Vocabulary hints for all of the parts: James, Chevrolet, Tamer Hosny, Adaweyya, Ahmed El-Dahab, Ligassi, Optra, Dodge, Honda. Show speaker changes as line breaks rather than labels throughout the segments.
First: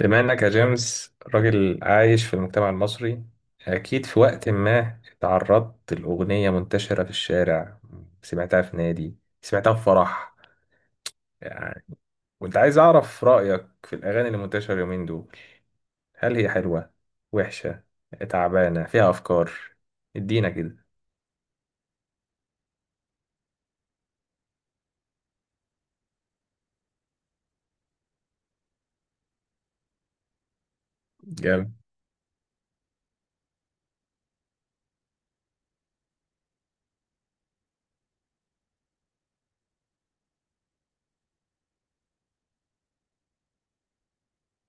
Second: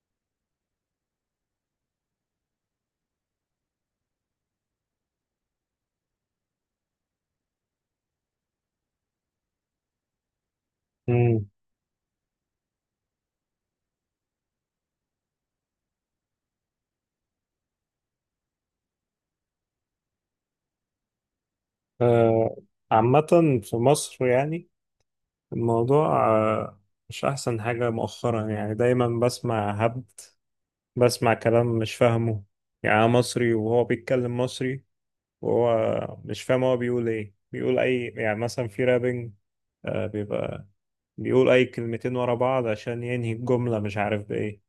بما انك يا جيمس راجل عايش في المجتمع المصري، اكيد في وقت ما اتعرضت لاغنيه منتشره في الشارع، سمعتها في نادي، سمعتها في فرح.
مم.
يعني كنت عايز اعرف رايك في الاغاني اللي منتشره اليومين دول. هل هي حلوه، وحشه، تعبانه، فيها افكار؟ ادينا كده.
آه، عامة في مصر يعني الموضوع مش أحسن حاجة مؤخرا. يعني دايما بسمع هبد، بسمع كلام
جامد.
مش فاهمه. يعني أنا مصري وهو بيتكلم مصري، وهو مش فاهم هو بيقول إيه، بيقول أي، يعني مثلا في رابنج. بيبقى بيقول أي كلمتين ورا بعض عشان ينهي الجملة مش عارف بإيه،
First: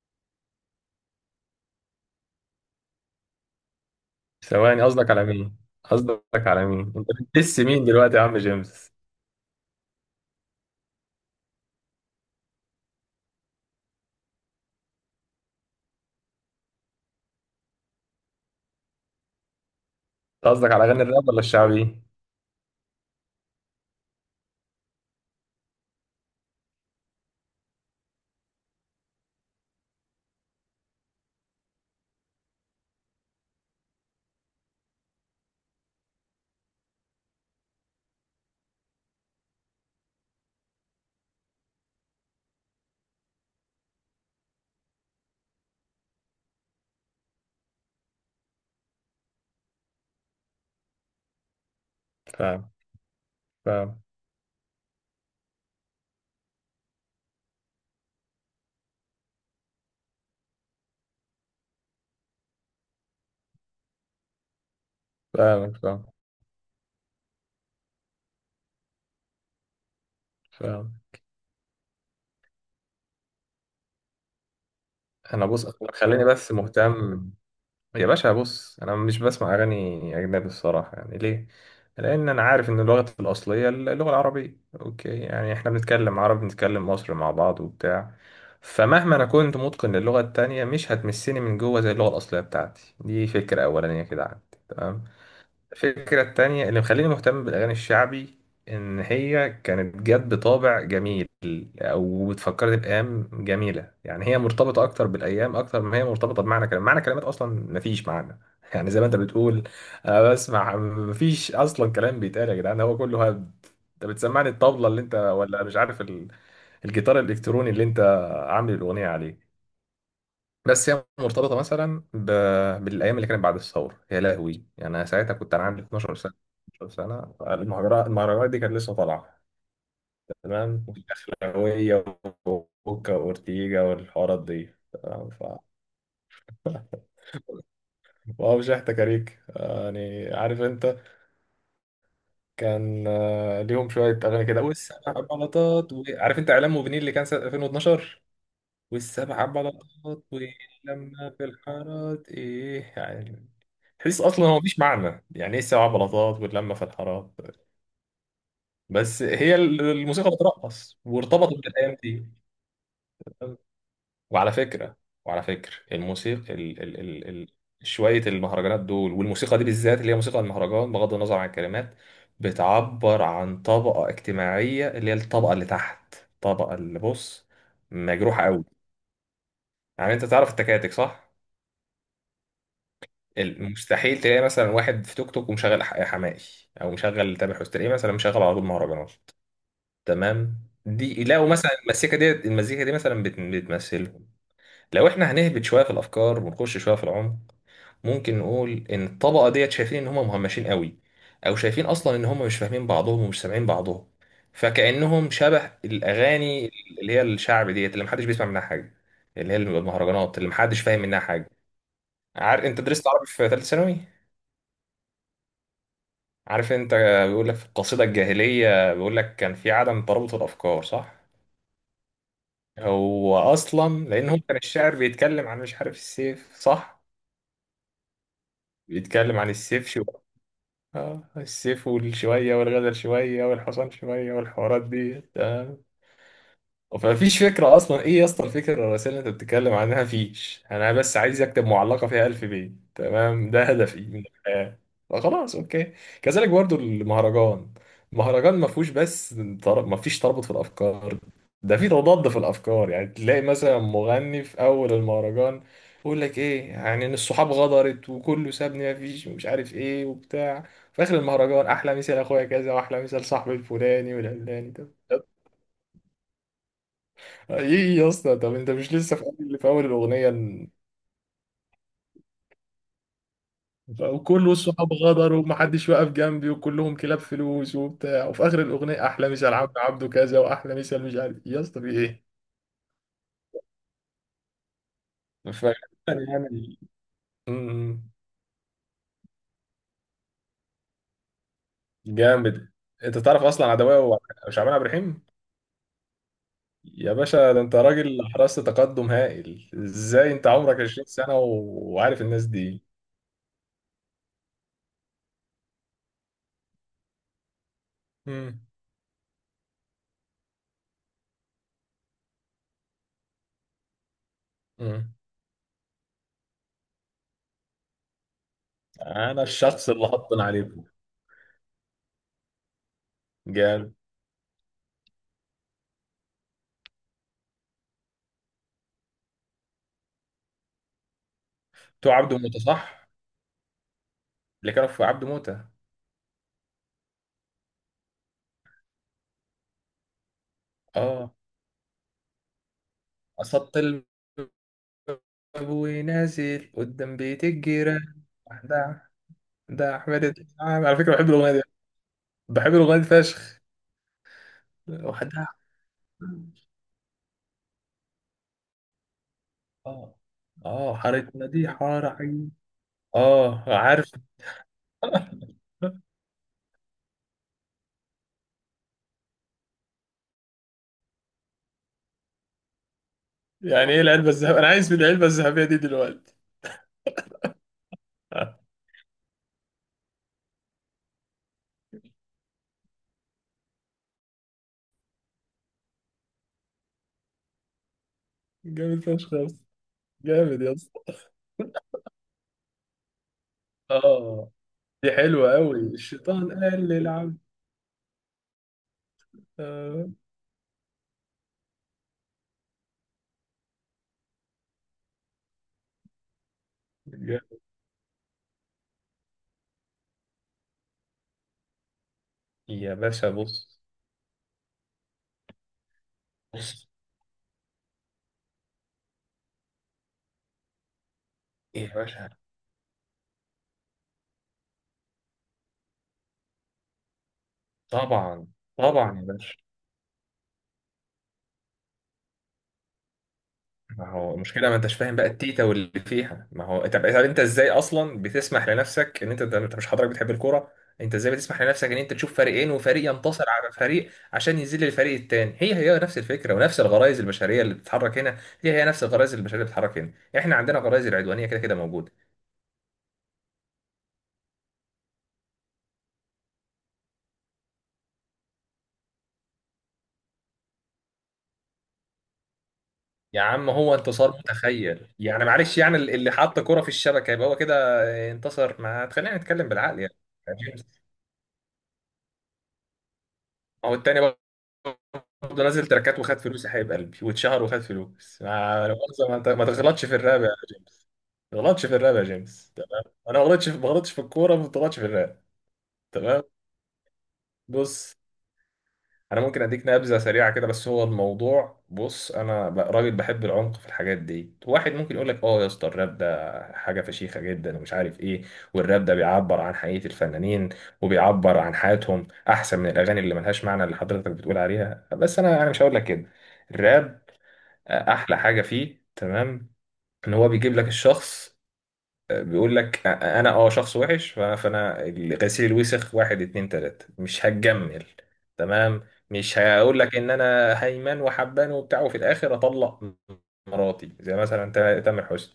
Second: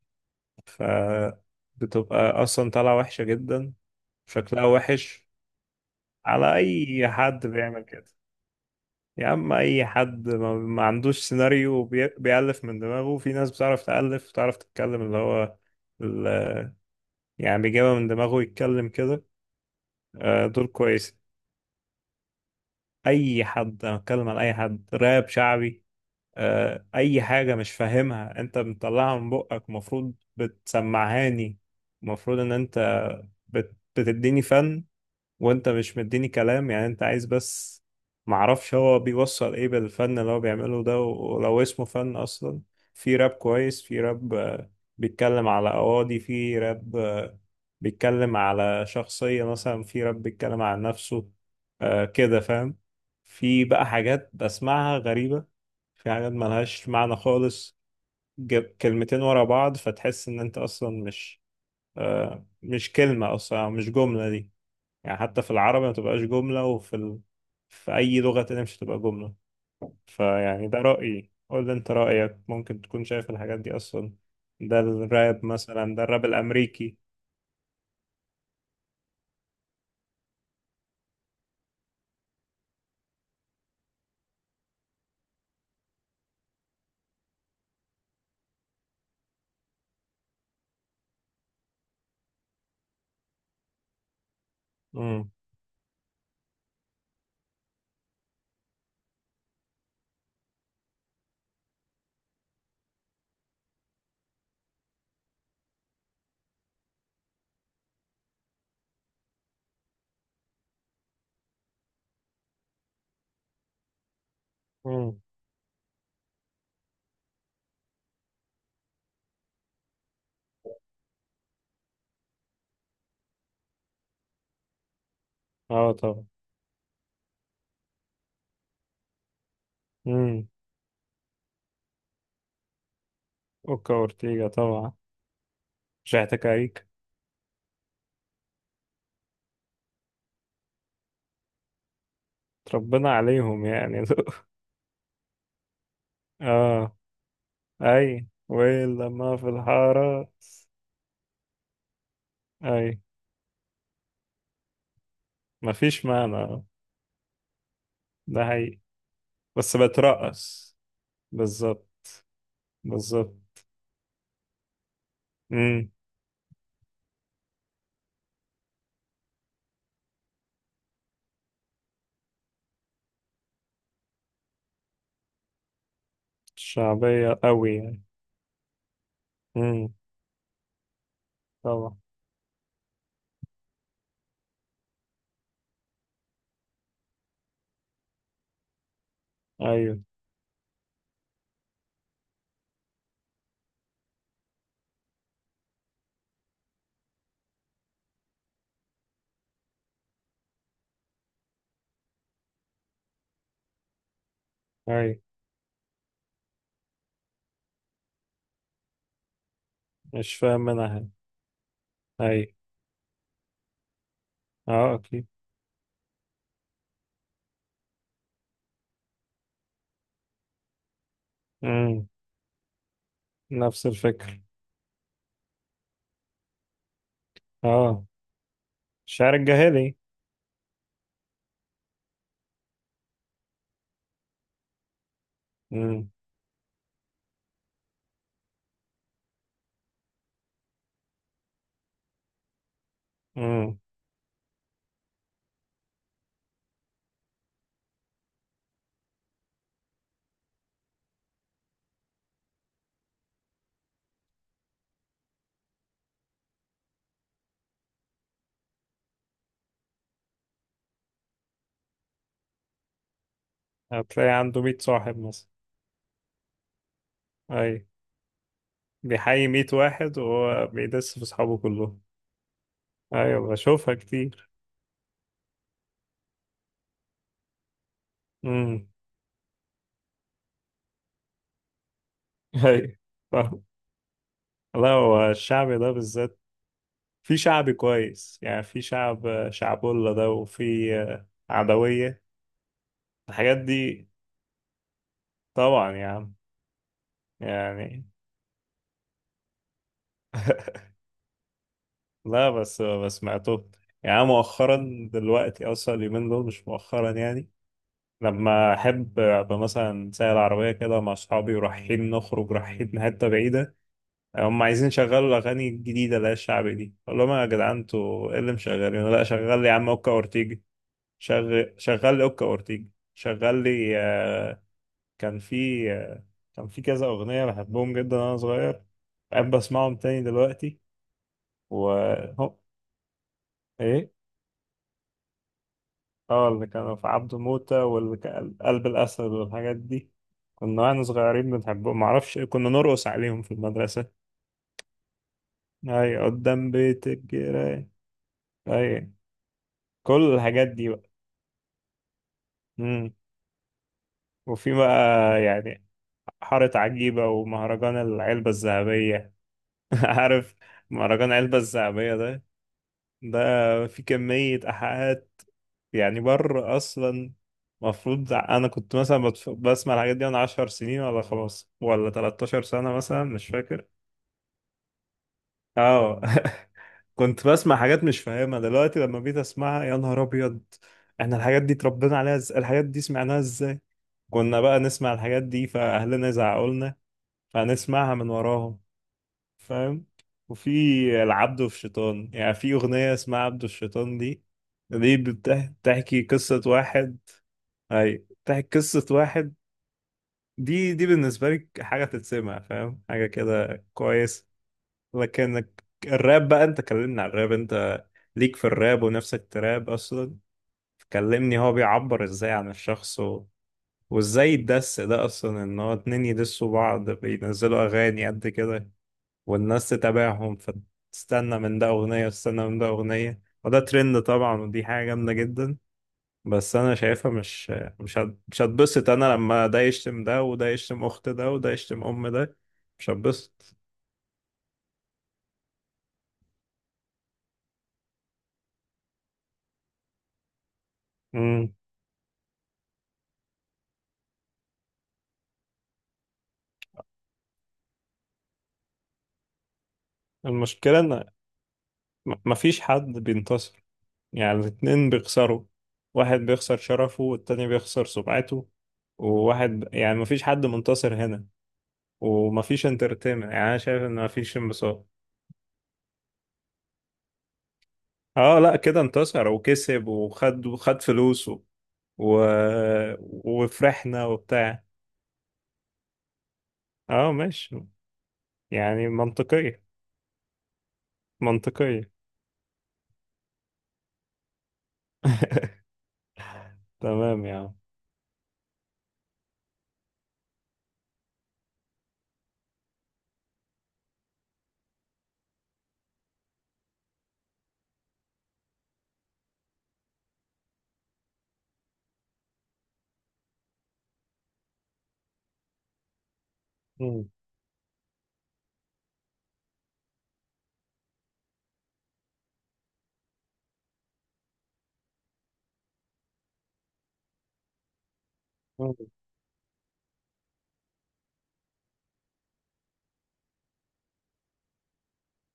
فبتبقى أصلا طالعة وحشة جدا، شكلها
ثواني، قصدك على
وحش.
مين؟ قصدك
على
على مين
أي
انت
حد
بتدس
بيعمل
مين
كده،
دلوقتي يا عم جيمس؟
يا عم اي حد ما عندوش سيناريو بيألف من دماغه. في ناس بتعرف تألف وتعرف تتكلم، اللي هو ال- يعني بيجيبها من دماغه يتكلم كده. دول
قصدك على اغاني
كويس.
الراب ولا الشعبي؟
اي حد، انا بتكلم على اي حد، راب شعبي. اي حاجة مش فاهمها انت بتطلعها من بقك، المفروض بتسمعهاني. المفروض ان انت بتديني فن، وانت مش مديني كلام، يعني انت عايز بس معرفش هو بيوصل ايه بالفن اللي هو بيعمله ده، ولو اسمه فن اصلا. في راب كويس، في راب بيتكلم على قواضي، في راب بيتكلم على شخصية، مثلا في راب بيتكلم على نفسه. كده
فاهم.
فاهم. في بقى
فاهم.
حاجات بسمعها غريبة، في حاجات ملهاش معنى خالص. كلمتين ورا بعض فتحس ان انت اصلا مش مش كلمة اصلا، أو مش جملة دي. يعني حتى في
فاهم.
العربي ما تبقاش جملة، وفي في أي لغة تانية مش هتبقى جملة. فيعني ده
فاهم.
رأيي، قول لي أنت رأيك، ممكن تكون شايف الحاجات دي أصلا. ده الراب،
انا بص،
مثلا ده
خليني
الراب
بس
الأمريكي.
مهتم. يا باشا بص، انا مش بسمع اغاني اجنبي الصراحه، يعني ليه؟ لان انا عارف ان اللغه الاصليه اللغه العربيه، اوكي، يعني احنا بنتكلم عربي، بنتكلم مصري مع بعض وبتاع. فمهما انا كنت متقن للغه التانية مش هتمسني من جوه زي اللغه الاصليه بتاعتي. دي فكره اولانيه كده عندي، تمام.
امم
الفكرة التانية اللي مخليني مهتم بالأغاني الشعبي إن هي كانت جت بطابع جميل أو بتفكرني بأيام جميلة. يعني هي مرتبطة أكتر بالأيام أكتر ما هي مرتبطة بمعنى كلام، معنى كلمات أصلا مفيش معنى يعني زي ما أنت بتقول. أنا بسمع مفيش أصلا كلام بيتقال يا جدعان، هو كله هبد. أنت بتسمعني الطبلة اللي أنت،
امم.
ولا مش عارف الجيتار الإلكتروني اللي أنت عامل الأغنية عليه. بس هي مرتبطه مثلا ب... بالايام اللي كانت بعد الثوره، يا لهوي. يعني انا ساعتها كنت انا عندي
اه
12
طبعا.
سنه، 12 سنه. المهرجانات دي كانت لسه طالعه،
امم.
تمام. اخلاويه وكوكا واورتيجا
أوكا
والحوارات
أورتيجا
دي،
طبعا،
تمام. ف...
شحت كاريك.
واو، شحت كاريك، يعني عارف انت. كان
ربنا عليهم
ليهم
يعني.
شويه اغاني كده والسبع بلاطات و... عارف انت اعلام
اه.
موبينيل اللي كان سنه 2012
أي ويل لما
والسبع
في
بلاطات
الحارة.
ولما في الحارات، ايه
أي.
يعني؟ تحس اصلا هو مفيش معنى. يعني ايه السبع
مفيش
بلاطات
معنى،
واللمه في الحارات؟
ده حقيقي.
بس هي
بس
الموسيقى
بترقص،
بترقص وارتبطت
بالظبط،
بالايام دي.
بالظبط.
وعلى فكره، وعلى فكره الموسيقى ال ال ال ال شويه، المهرجانات دول والموسيقى دي بالذات اللي هي موسيقى المهرجان بغض النظر عن الكلمات، بتعبر عن طبقه اجتماعيه اللي هي الطبقه اللي تحت، الطبقه اللي
شعبية
بص،
قوي يعني.
مجروحه قوي.
امم.
يعني انت تعرف التكاتك صح؟
طبعا.
المستحيل تلاقي مثلا واحد في توك توك ومشغل حماقي او مشغل تامر حسني، تلاقيه مثلا مشغل على طول مهرجانات،
ايوه.
تمام. دي لو مثلا المزيكا دي، مثلا بتمثلهم. لو احنا هنهبط شويه في الافكار ونخش شويه في العمق، ممكن نقول ان الطبقه ديت شايفين ان هم مهمشين قوي، او شايفين اصلا ان هم مش فاهمين بعضهم ومش سامعين بعضهم.
ايوه.
فكانهم شبه الاغاني اللي هي الشعب ديت اللي محدش بيسمع منها حاجه، اللي هي
مش
المهرجانات اللي
فاهم
محدش
منها
فاهم
يعني.
منها حاجه.
ايوه.
عارف انت درست عربي في ثالثه ثانوي؟
اه اكيد.
عارف انت، بيقول لك في القصيده الجاهليه بيقول لك كان في عدم ترابط الافكار صح؟
امم.
هو
نفس
اصلا لان هو
الفكرة،
كان الشاعر بيتكلم عن مش عارف السيف صح؟
اه. الشعر
بيتكلم عن السيف
الجاهلي.
شو. اه، السيف والشوية والغزل شوية والحصان شوية والحوارات دي.
امم.
فمفيش فكرة أصلا. إيه يا اسطى الفكرة الرئيسية اللي أنت بتتكلم عنها؟ مفيش. أنا بس عايز أكتب معلقة فيها ألف بيت، تمام، ده
امم.
هدفي من الحياة، فخلاص أوكي. كذلك برضو المهرجان. المهرجان مفهوش بس مفيش ترابط في الأفكار، ده في تضاد في الأفكار. يعني تلاقي مثلا مغني في أول المهرجان يقول لك إيه، يعني إن الصحاب غدرت وكله سابني مفيش ومش عارف إيه وبتاع. في آخر المهرجان أحلى مثال أخويا كذا وأحلى مثال صاحبي الفلاني
هتلاقي عنده
والعلاني.
100 صاحب مثلا. ايوه،
ايه يا اسطى، طب انت مش لسه في
بيحيي
اول،
100
في اول
واحد
الاغنيه
وهو بيدس في صحابه كلهم. ايوه بشوفها كتير.
وكل الصحاب غدر ومحدش واقف جنبي وكلهم كلاب فلوس وبتاع، وفي اخر
امم.
الاغنيه احلى مثال عبد عبده كذا واحلى مثال مش عارف إيه. يا اسطى في ايه؟
ايوه. فاهم. لا، هو
ف-
الشعبي ده بالذات
يعني،
في شعبي
أمم،
كويس يعني. في شعب شعبولة ده، وفي عدوية،
جامد. انت تعرف
الحاجات
اصلا
دي.
عدوية وشعبان عبد الرحيم؟
طبعا يعني.
يا باشا، ده انت
يعني
راجل حرصت، تقدم هائل ازاي انت عمرك 20 سنه وعارف الناس
لا، بس
دي.
بس سمعته. يعني أنا مؤخرا دلوقتي اصلا، اليومين دول مش مؤخرا يعني.
أمم،
لما احب ابقى مثلا سايق العربيه كده مع اصحابي، ورايحين نخرج رايحين حته بعيده. هم عايزين
أمم.
يشغلوا الاغاني الجديده اللي هي الشعبي دي، اقول لهم يا جدعان انتوا ايه اللي مشغلينه، لا
انا
شغل لي يا عم
الشخص اللي
اوكا
هطن
اورتيجي.
عليكم.
شغل لي اوكا اورتيجي. شغل
جامد.
لي كان في آه، كان في كذا اغنيه بحبهم جدا وانا صغير، بحب اسمعهم تاني دلوقتي
تو عبده
و...
موته صح؟
ايه.
اللي كانوا في عبد موتة.
اه، اللي كانوا في عبده موتة، واللي كان قلب الاسد والحاجات دي. كنا واحنا
اه،
صغيرين بنحبهم، معرفش كنا نرقص عليهم في
قصدت الباب
المدرسة. اي،
ونازل
قدام بيت
قدام بيت
الجيران.
الجيران، ده.
اي.
ده
كل
احمد
الحاجات
الدهاب.
دي
على
بقى.
فكره بحب الاغنيه دي. بحب الاغنيه دي
امم.
فشخ.
وفي بقى
وحدها.
يعني حارة عجيبة، ومهرجان العلبة الذهبية.
اه.
عارف
اه
مهرجان
حارتنا
العلبة
دي حاره
الذهبية ده،
عين.
ده
اه،
في
عارف.
كمية إيحاءات يعني بره اصلا. المفروض انا كنت مثلا بسمع الحاجات دي وانا 10 سنين، ولا خلاص ولا 13 سنة مثلا، مش فاكر.
يعني ايه العلبه الذهبيه؟ انا عايز من العلبه الذهبيه دي
اه
دلوقتي.
كنت بسمع حاجات مش فاهمها دلوقتي، لما بقيت اسمعها يا نهار ابيض. احنا الحاجات دي اتربينا عليها ازاي؟ الحاجات دي سمعناها ازاي؟ كنا بقى نسمع الحاجات دي فاهلنا يزعقوا لنا، فنسمعها من وراهم.
جامد فشخ يا اسطى.
فاهم.
جامد
وفي
يا اسطى.
العبد والشيطان، يعني في اغنية اسمها عبد والشيطان دي،
اه، دي
دي
حلوه قوي،
بتحكي
الشيطان
قصة
قال
واحد.
للعبد.
اي، بتحكي قصة واحد.
آه.
دي بالنسبة لي حاجة تتسمع، فاهم، حاجة كده كويس. لكن الراب بقى، انت كلمني على الراب،
جامد.
انت ليك في الراب ونفسك تراب اصلا. كلمني هو بيعبر ازاي عن
يا
الشخص،
باشا
و...
بص.
وازاي الدس ده اصلا، ان هو اتنين يدسوا بعض بينزلوا اغاني قد كده، والناس تتابعهم فتستنى من ده
ايه يا
اغنية
باشا.
وتستنى من ده اغنية، وده ترند طبعا، ودي حاجة جامدة جدا. بس انا شايفها مش
طبعا.
مش هتبسط.
طبعا يا
انا
باشا.
لما ده يشتم ده، وده يشتم اخت ده، وده يشتم ام ده، مش هتبسط.
ما هو المشكله ما انتش فاهم بقى التيتا واللي فيها. ما هو، طب، طب انت ازاي اصلا بتسمح لنفسك ان انت ده، انت مش حضرتك بتحب الكوره؟ انت ازاي بتسمح
امم.
لنفسك ان انت تشوف فريقين وفريق ينتصر على فريق عشان يذل الفريق التاني؟ هي هي نفس الفكره ونفس الغرائز البشريه اللي بتتحرك هنا، هي هي نفس الغرائز البشريه اللي بتتحرك هنا. احنا عندنا
المشكله
غرائز
ان
العدوانيه كده كده موجوده.
مفيش حد بينتصر، يعني الاتنين بيخسروا. واحد بيخسر شرفه والتاني بيخسر سمعته. وواحد يعني مفيش حد منتصر هنا، ومفيش
يا
انترتينمنت، يعني
عم
انا
هو
شايف ان
انتصار
مفيش انبساط.
متخيل، يعني معلش، يعني اللي حط كرة في الشبكه يبقى هو كده
اه لا،
انتصر.
كده
ما تخلينا
انتصر
نتكلم بالعقل
وكسب،
يعني.
وخد فلوسه و...
ما هو التاني
وفرحنا وبتاع.
برضه نازل تراكات وخد فلوس يا حبيب قلبي
اه
واتشهر وخد
ماشي،
فلوس، ما لا
يعني
مؤاخذة، ما انت، ما
منطقية،
تغلطش في الراب يا جيمس. ما تغلطش في
منطقية.
الراب يا جيمس، تمام. انا ما غلطتش، ما غلطتش في الكوره، ما غلطتش في الراب، تمام.
تمام يا عم.
بص، انا ممكن اديك نبذه سريعه كده. بس هو الموضوع، بص، انا راجل بحب العمق في الحاجات دي. واحد ممكن يقول لك اه يا اسطى الراب ده حاجه فشيخه جدا ومش عارف ايه، والراب ده بيعبر عن حقيقه الفنانين وبيعبر عن حياتهم احسن من الاغاني اللي ملهاش معنى اللي حضرتك بتقول عليها. بس انا مش هقول لك كده. الراب،
مم.
احلى حاجه فيه، تمام، ان هو بيجيب لك الشخص، بيقول لك انا اه شخص وحش فانا غسيل الوسخ واحد اتنين تلاتة مش هتجمل،
مم.
تمام. مش هقول لك ان انا هيمن وحبان وبتاع وفي الاخر اطلق مراتي، زي مثلا تامر حسني،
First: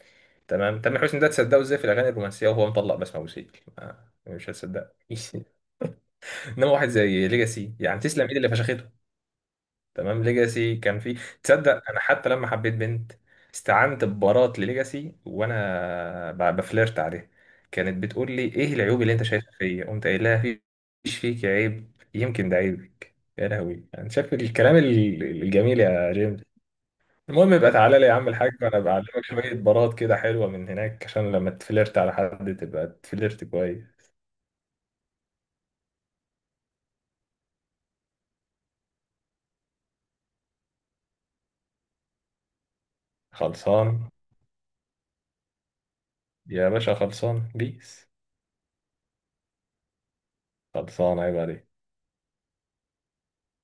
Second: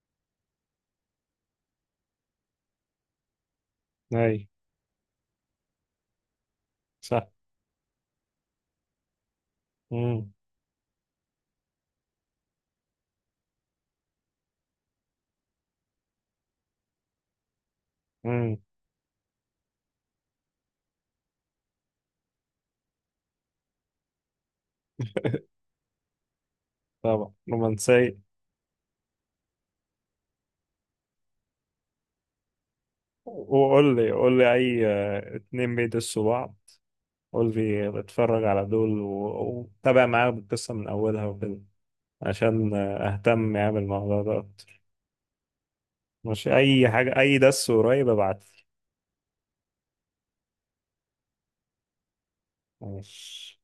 تمام. تامر حسني ده تصدقه ازاي في الاغاني الرومانسيه وهو مطلق بسمة وسيل؟
أي.
مش هتصدق. انما واحد
صح.
زي ليجاسي يعني تسلم ايد اللي فشخته، تمام.
مم.
ليجاسي كان في تصدق. انا حتى لما حبيت بنت استعنت ببارات لليجاسي وانا بفلرت عليها. كانت بتقول لي
مم.
ايه العيوب اللي انت شايفها فيا، قمت قايل لها مفيش فيك عيب، يمكن ده عيبك. يا لهوي انا شايف الكلام الجميل يا جيمس.
طبعا
المهم يبقى تعالى لي يا
رومانسية.
عم الحاج وانا بعلمك شويه بارات كده حلوه من هناك عشان لما تفلرت على حد تبقى تفلرت
وقول
كويس.
لي، قول لي أي اتنين بيدسوا بعض. قول لي بتفرج على دول وتابع معاهم القصة من أولها وكده، عشان أهتم يعني
خلصان
بالموضوع ده أكتر. مش
يا
أي
باشا،
حاجة، أي
خلصان
دس قريب
بيس،
ابعت لي.
خلصان عيب عليك.
ماشي.